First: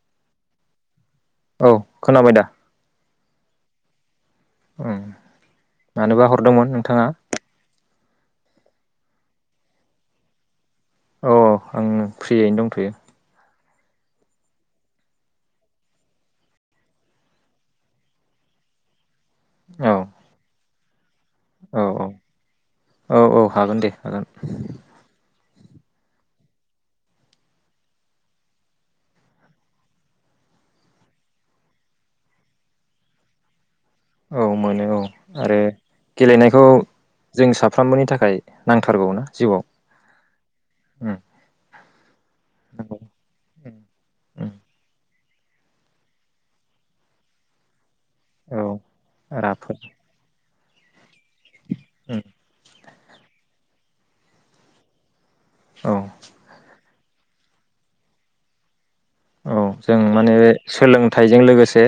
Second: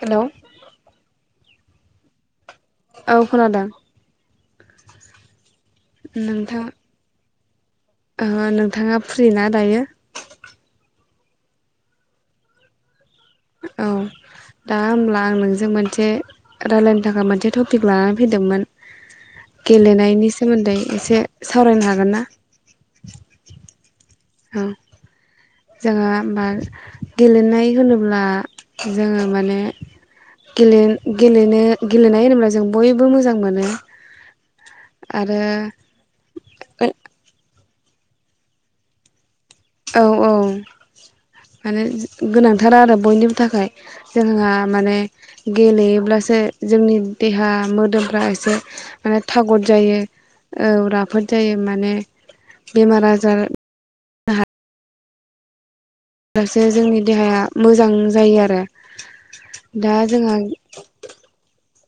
Hello. औ खोनाबाय दा? औ खोनादों । मानोबा नोंथां हरदोंमोन नोंथाङा? नोंथाङा फ्रि ना दायो? अ आं फ्रियैनो दंथयो औ दा होमब्ला आं नोंजों मोनसे रायलायनो थाखाय मोनसे टपिक लानानै फैदोंमोन । औ गेलेनायनि सोमोन्दै एसे सावरायनो औ औ हागोन ना औ औ हागोन दे हागोन ओं । जोङो होमबा गेलेनाय होनोब्ला जोङो माने गेले गेलेनो गेलेनाय होनोब्ला जों बयबो मोजां मोनो औ मोनो औ आरो गेलेनायखौ जों साफ फ्रामबोनि थाखाय नांथारगौवानो औ औ माने गोनांथार आरो नंगौ बयनिबो थाखाय उम जोंहा उम माने गेलेयोब्लासो जोंनि देहा मोदोम फ्रा एसे औ मे थागद राफोद जायो औ राफोद जायो माने उम बेमार आजार औ अब्लासो जोंनि देहाया मोजां जायो आरो औ दा जों जोंहा माने सोलोंथाइजों लोगोसे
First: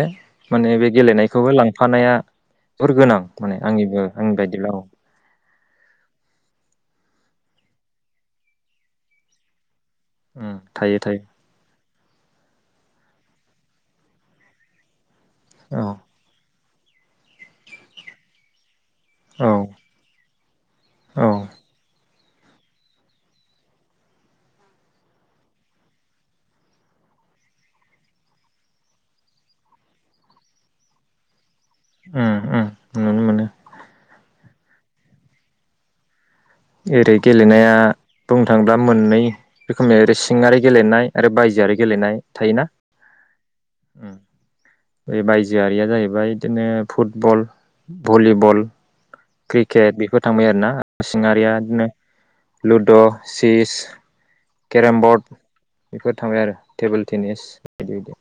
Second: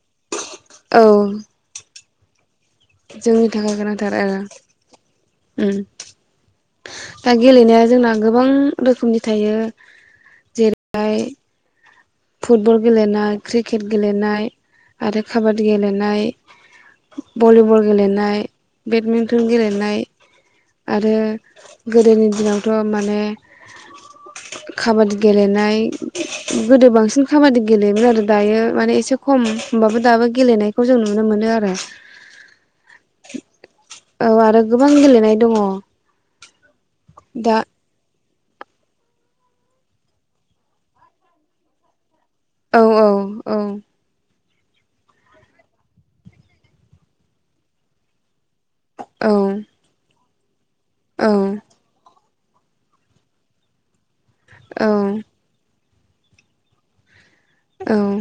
माने बे औ गेलेनायखौबो लांफानाया जोबोर गोनां जोंनि माने थाखाख आंनिबो गोनांथार आंनि आरो बायदिब्ला औ उम दा गेलेनाया जोंना गोबां रोखोमनि थायो। उम थायो जेरैहाय थायो फुटबल गेलेनाय क्रिकेट गेलेनाय आरो काबादि औ गेलेनाय भलिबल गेलेनाय बेडमिन्टन औ गेलेनाय आरो औ गोदोनि दिनावथ' माने काबादि गेलेनाय गोदो बांसिन जो खाबादि गेलेयोमोन आरो दायो माने एसे खम होनबाबो दाबो गेलेनायखौ जों नुनो मोनो आरो उम उम नुनो मोनो औ आरो गोबां गेलेनाय दङ। एरै दा गेलेनाया बुंनो थाङोब्ला मोननै रोखोमनि ओर सिङारि गेलेनाय आरो बायजोआरि गेलेनाय थायो ना औ औ औ [inaudible] बे बायजोआरिया जाहैबाय बिदिनो फुटबल भलिबल औ क्रिकेट बेफोर थांबाय आरो ना औ नसिङारियानो लुद' चिस औ केरेमबर्ड बेफोर थांबाय आरो टेबोल जनिस औ बिबादि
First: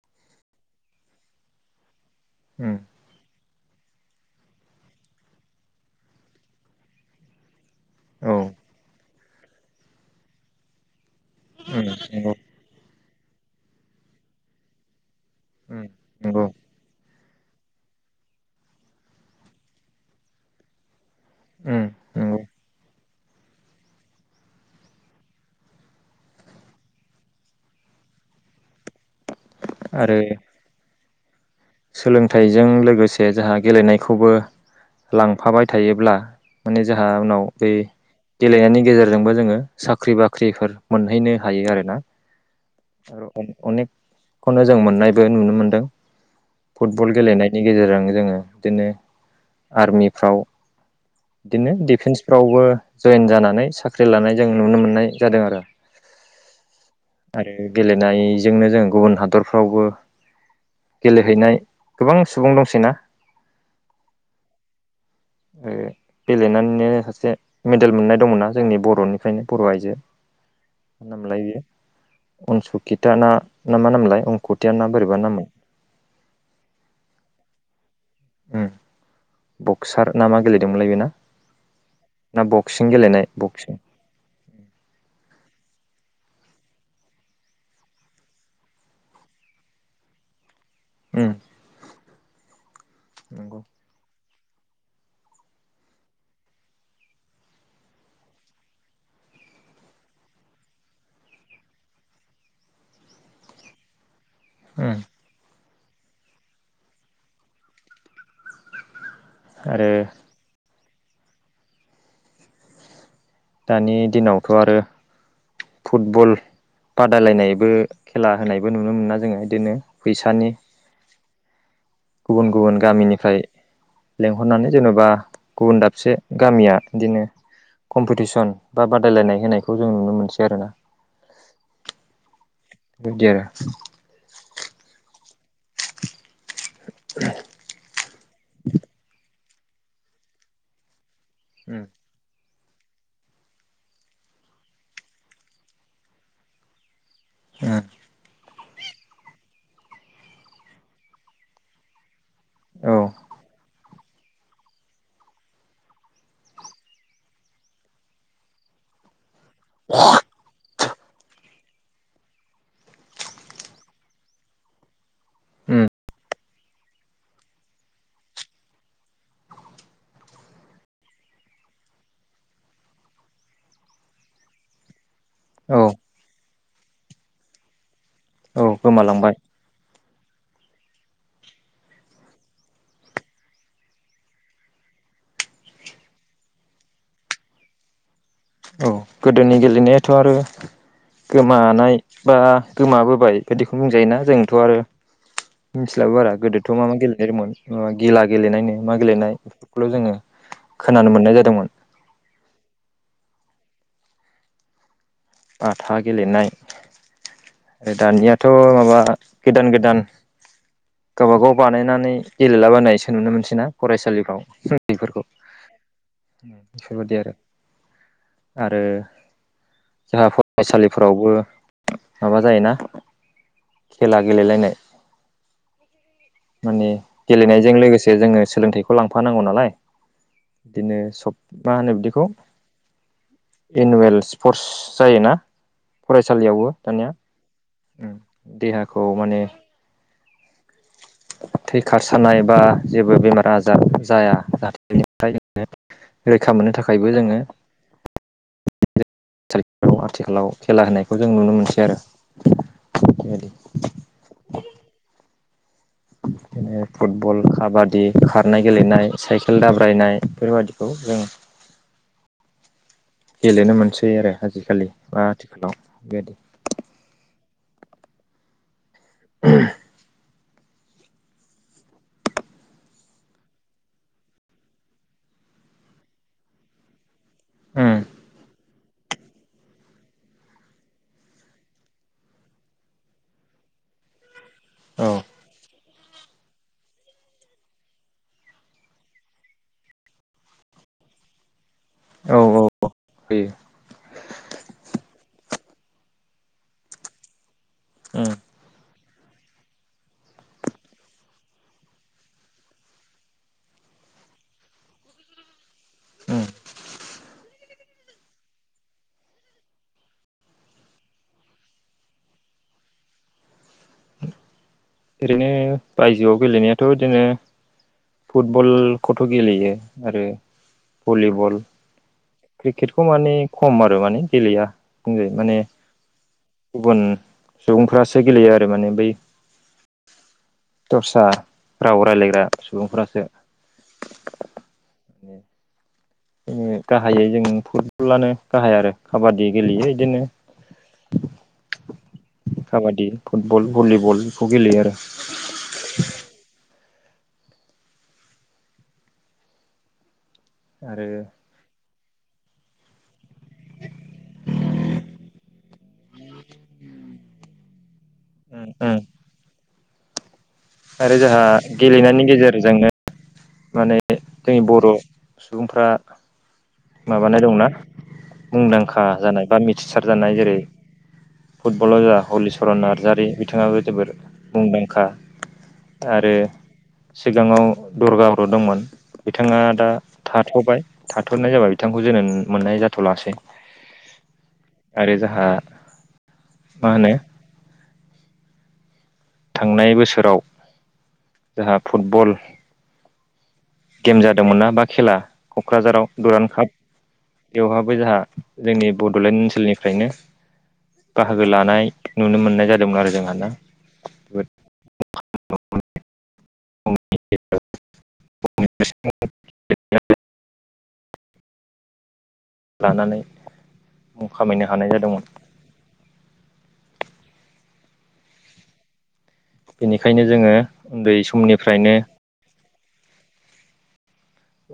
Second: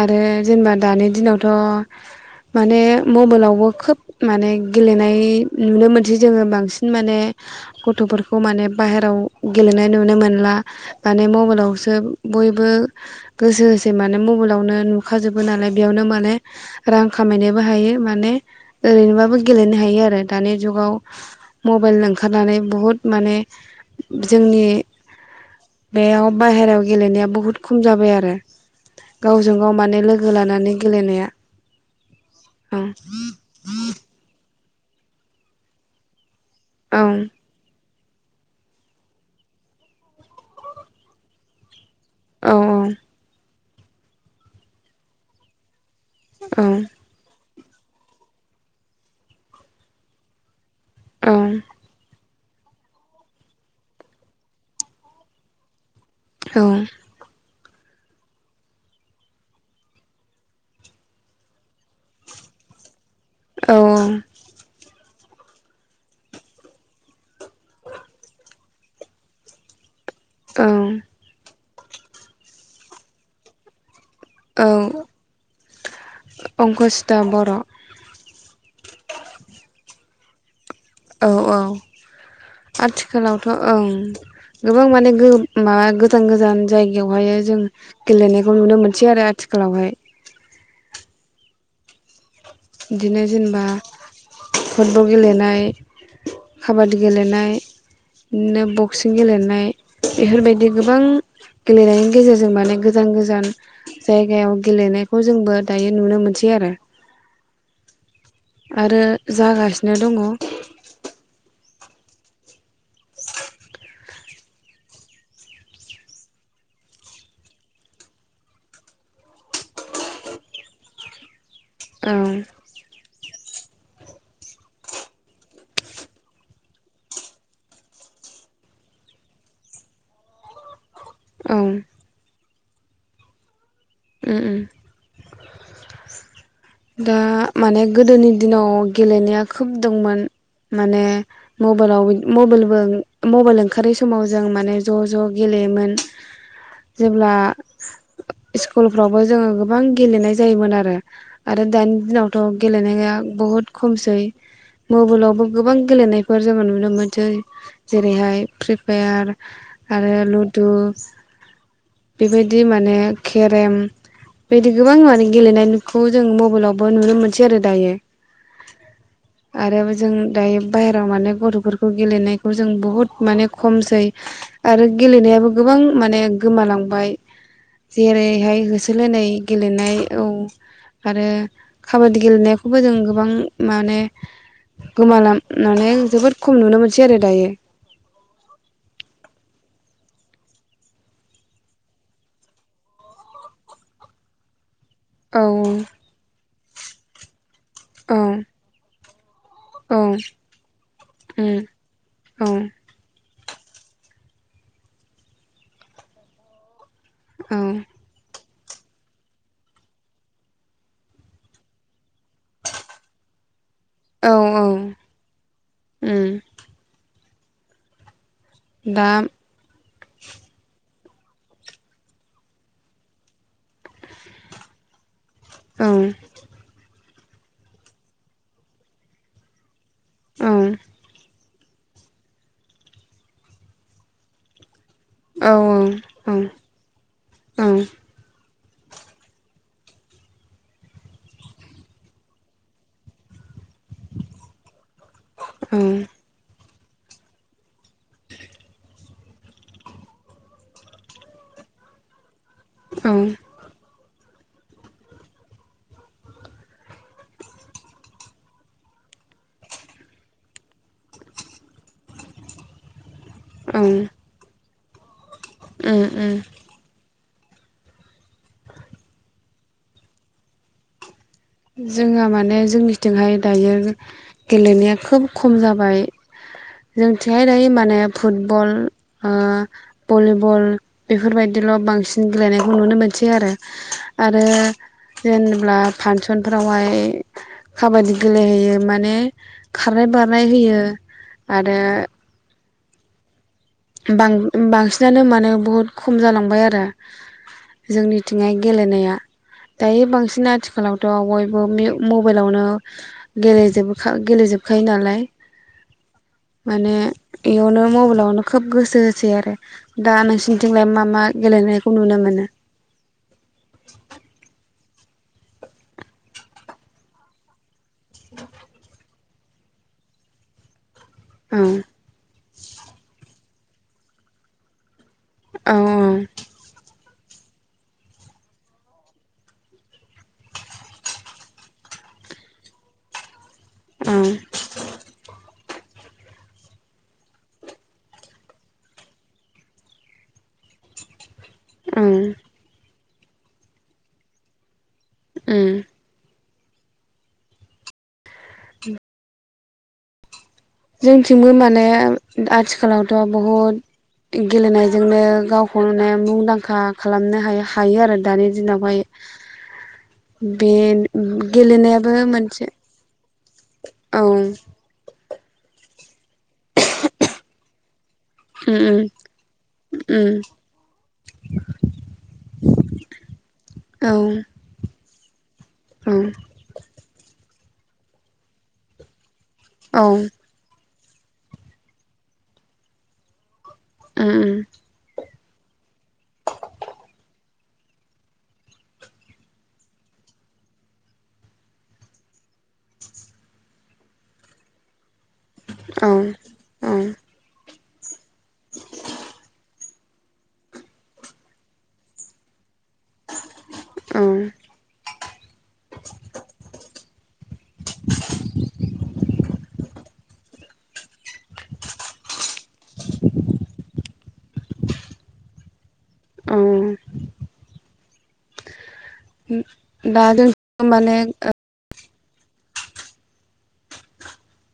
आरो जेनेबा दानि दिनावथ' उम माने मबाइलावबो खोब माने गेलेनाय नुनो मोनसै जोङो बांसिन माने औ गथ'फोरखौ माने बाहेराव गेलेनाय नुनो मोनला माने उम मबाइलावसो नंगौ बयबो गोसो होसै माने मबाइलावनो नु खाजोबो नालाय उम बेयावनो माने नंगौ रां खामायनोबो हायो माने ओरैनोबाबो गेलेनो हायो आरो दानि जुगाव उम मबाइल नंगौ ओंखारनानै बहुत माने जोंनि बेयाव बाहेरायाव गेलेनाया बुहुद खम जाबाय आरो गावजों गाव माने आरो लोगो लानानै गेलेनाया सोलोंथाइजों औ लोगोसे जाहा गेलेनायखौबो लांफाबाय थायोब्ला माने औ जोंहा उनाव बे गेलेनायनि गेजेरजोंबो जोङो साख्रि बाख्रिफोर मोनहैनो हायो आरोना औ आरो अनेकखौनो जों मोननायबो नुनो मोनदों औ फुटबल गेलेनायनि गेजेरजों जोङो बिदिनो आर्मिफ्राव औ बिदिनो दिफेन्स फ्रावबो जयेन जानानै साख्रि लानाय जों नुनो मोननाय जादों आरो औ आरो गेलेनायजोंनो जों गुबुन हादरफ्रावबो गेलेहैनाय गोबां सुबुं दंसै ना औ औ ओ गेलेनानैनो सासे मेडेल मोननाय दं नना जोंनि बर'निफ्रायनो बर' आइजो औ नोमलाय जों अनसुकिता ना मा मोनलाय रंखथिया ना बोरैबा नाममोन। अंकसता बर' ओम बक्सार नामा गेले औ औ। बक्सिं गेलेनाय आथिखालावथ' बक्सिं ओं गोबां माने गो मा गो गोजान गोजान जायगायावहाय जों गेलेनायखौ नुनो मोनसै आरो आथिखालावहाय। उम। बिदिनो नंगौ जेनेबा फुटबल गेलेनाय काबादि गेलेनाय, इदिनो बक्सिं गेलेनाय बेफोरबायदि गोबां गेलेनायनि गेजेरजों माने गोजान गोजान जायगायाव उम गेलेनायखौ जोंबो दायो नुनो मोनसै आरो। आरो आरो जागासिनो दङ। दानि दिनावथ' आरो फुटबल बादायलायनायबो खेला होनायबो नुनो मोनोना जोङो बिदिनो फैसानि। गुबुन गुबुन गामिनिफ्राय लेंंहरनानै जेन'बा गुबुन दाबसे गामिया बिदिनो कम्पिटिसन बा बादायलायनाय होनायखौ जों नुनो मोनसै आरोना। औ। बेबादि आरो। [inaudible] दा माने गोदोनि दिनाव गेलेनाया खोब दंमोन माने मबाइलाव मबाइल बो मबेल ओंखारै समाव जों माने ज' ज' गेलेयोमोन। जेब्ला स्कुलफ्रावबो जोङो गोबां गेलेनाय जायोमोन आरो। आरो दानि दिनावथ' उम गेलेनाया बहुद खमसै। मबेलावबो गोबां गेलेनायफोर जोङो नुनो मोनसै। जेरैहाय फ्रि फायार। आरो लुड्डु। बेबायदि माने केरेम बेबायदि गोबां माने औ उम गेलेनायखौ जों मबेलावबो नुनो मोनसै आरो दायो। आरो जों दायो बाहेराव माने गथ'फोरखौ गेलेनायखौ जों बुहुद माने खमसै। आरो गेलेनायाबो गोबां औ माने गोमालांबाय। जेरैहाय औ होसोलायनाय गोमालांबाय गेलेनाय औ। आरो खाबादि गेलेनायखौबो जों गोबां माने गोमालाम मानै जोबोद खम नुनो मोनसै आरो दायो। औ गोदोनि गेलेनायाथ' आरो गोमानाय बा गोमाबोबाय बिदिखौ बुंजायोना जोंथ' आरो औ मिथिलाबो बारा गोदोथ' मा मा गेलेनाय दंमोन मा औ गिला गेलेनायनो मा गेलेनाय। बेखौल' औ जोङो खोनानो मोननाय उम जादोंमोन। औ बाथा गेलेनाय, औ दानिया थ' माबा गोदान गोदान गावबागाव बानायनानै गेलेला बानायसो नुनो मोनसै ना औ फरायसालिफ्राव औ उन्दैफोरखौ। उम ओम बेफोरबायदि आरो। आरो दा जाहा फराय [unintelligible] लिफोरावबो माबा जायोना खेला गेलेलायनाय। औ माने गेलेनायजों लोगोसे जोङो सोलोंथाइखौ लांफानांगौ नालाय। औ बिदिनो सब मा होनो बिदिखौ एनुवेल स्पर्टस जायोना औ फरायसालियावबो दानिया। औ देहाखौ माने थै खारसारनाय बा जेबो बेमार आजार जाया जाहाथे बेनिफ्राय जोङो रैखा मोननो थाखायबो जोङो आथिखालाव खेला होनायखौ जों नुनो मोनसै आरो औ। बेबायदि फुटबल काबादि खारनाय गेलेनाय साइकेल दाब्रायनाय बेफोरबायादिखौ जों [inaudible] गेलेनो औ मोनसै आरो आजिखालि बा आथिखालाव उम उम। बेबायदि [inaudible] जोंहा माने जोंनिथिंहाय दायो गेलेनाया खोब खम जाबाय। जोंथियाय दायो माने फुटबल ओ भलिबल बेफोरबायदिल' बांसिन गेलेनायखौ नुनो मोनसै आरो। आ आरो औ जेनेब्ला फान सनफ्रावहाय खाबादि गेलेहैयो माने खारनाय बारनाय होयो। आरो [inaudible] बांसिनानो माने बहुद खम जालांबाय आरो जोंनिथिंहाय गेलेनाया दायो बांसिन आथिखालावथ' बयबो मबाइलावनो गेललजोबोखा गेले जोबखायो नालाय माने बेयावनो मबाइलावनो खोब गोसो होसै आरो दा नोंसिरनिथिंलाय मा मा गेलेनायखौ नुनो मोनो? [inaudible] ओरैनो बायजोआव गेलेनायाथ' बिदिनो फुटबल गथ' गेलेयो आरो औ भलिबल क्रिकेटखौ माने खम आरो माने गेलेया। बुंजायो माने औ गुबुन सुबुंफ्रासो गेलेयो आरो माने बै दस्रा राव राय्लायग्रा सुबुंफोरासो उम। गाहायै जों फुटबलानो गाहाय आरो काबादि गेलेयो बिदिनो उम। काबादि फुटबल भलिबल बेखौ गेलेयो आरो। उम। आरो जोंथिंबो माने आथिखालावथ' बहुद गेलेनायजोंनो गाव खल'नाय मुंदांखा खालामनो हायो आरो दानि उम उम दिनावहाय बे आरो जोंहा गेलेनायाबो गेलेनायनि मोनसे गेजेरजोंनो माने औ जोंनि बर' सुबुंफ्रा माबानाय दं ना? उम उम मुंदांखा जानाय बा मिथिसार उम जानाय जेरै फुटबलाव जा हलिचरन नार्जारि बिथाङाबो औ जोबोद मुंदांखा। औ आरो सिगाङाव दुर्गा बर' दंमोन। बिथाङा दा औ थाथ'बाय थाथ'नाय जाबा बिथांखौ जोनोम मोननाय जाथ'लासै। आरो जाहा मा होनो? थांनाय बोसोराव जाहा फुटबल गेम जादोंमोन ना बा खेला क'क्राझाराव औ दुरान काप औ बेवहाब जाहा जोंनि बड'लेण्ड ओनसोलनिफ्रायनो बाहागो लानाय नुनो मोननाय जादों। लोम आरो जोंह ना उम। [unintelligible] लानानै मुं खामायनो हानाय जादोंमोन। औ। बेनिखायनो दा जों जोङो उन्दै माने समनिफ्रायनो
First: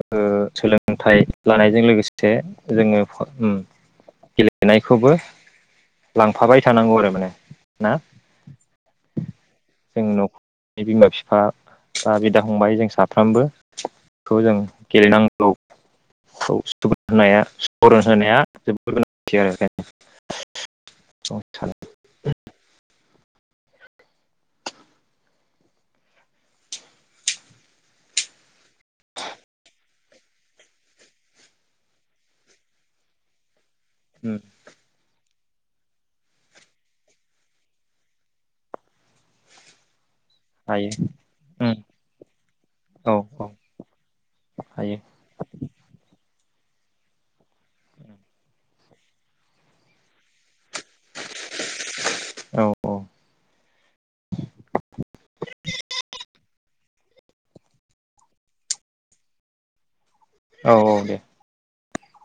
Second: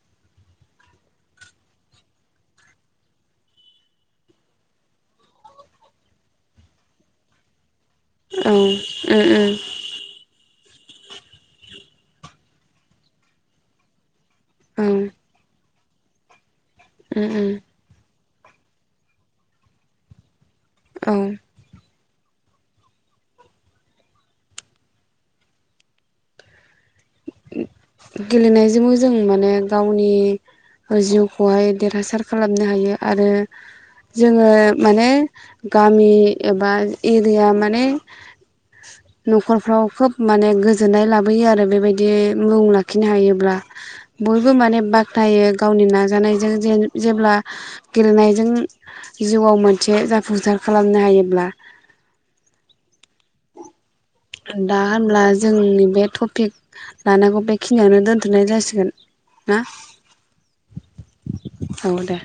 ओसोलोंथाइ लानायजों लोगोसे जोङो उम गेलेनायखौबो लांफाबाय थानांगौ आरो माने। ना औ उम उम जों न'खरनि बिमा फिफा बा बिदा फंबाय जों साफ्रामबो‌ खौ जों गेलेनांगौखौ [unintelligible] जोबोद गोनांथि आरो [unintelligible] गेलेनायजोंबो जों माने गावनि जिउखौहाय देरहासार खालामनो हायो आरो सानो जोङो माने गामि एबा एरिया माने न'खरफ्राव खोब माने हायो गोजोननाय लाबोयो आरो बेबायदि मुं लाख खिनो औ औ हायोब्ला बयबो माने हायो बाख्नायो गावनि नाजानाय जों जेब्ला गेलेनायजों जिउआव मोनसे जाफुंसार खालामनो हायोब्ला औ लानांगौ बेखिनियावनो दोनथ'नाय जासिगोन ना? औ औ दे। औ दे।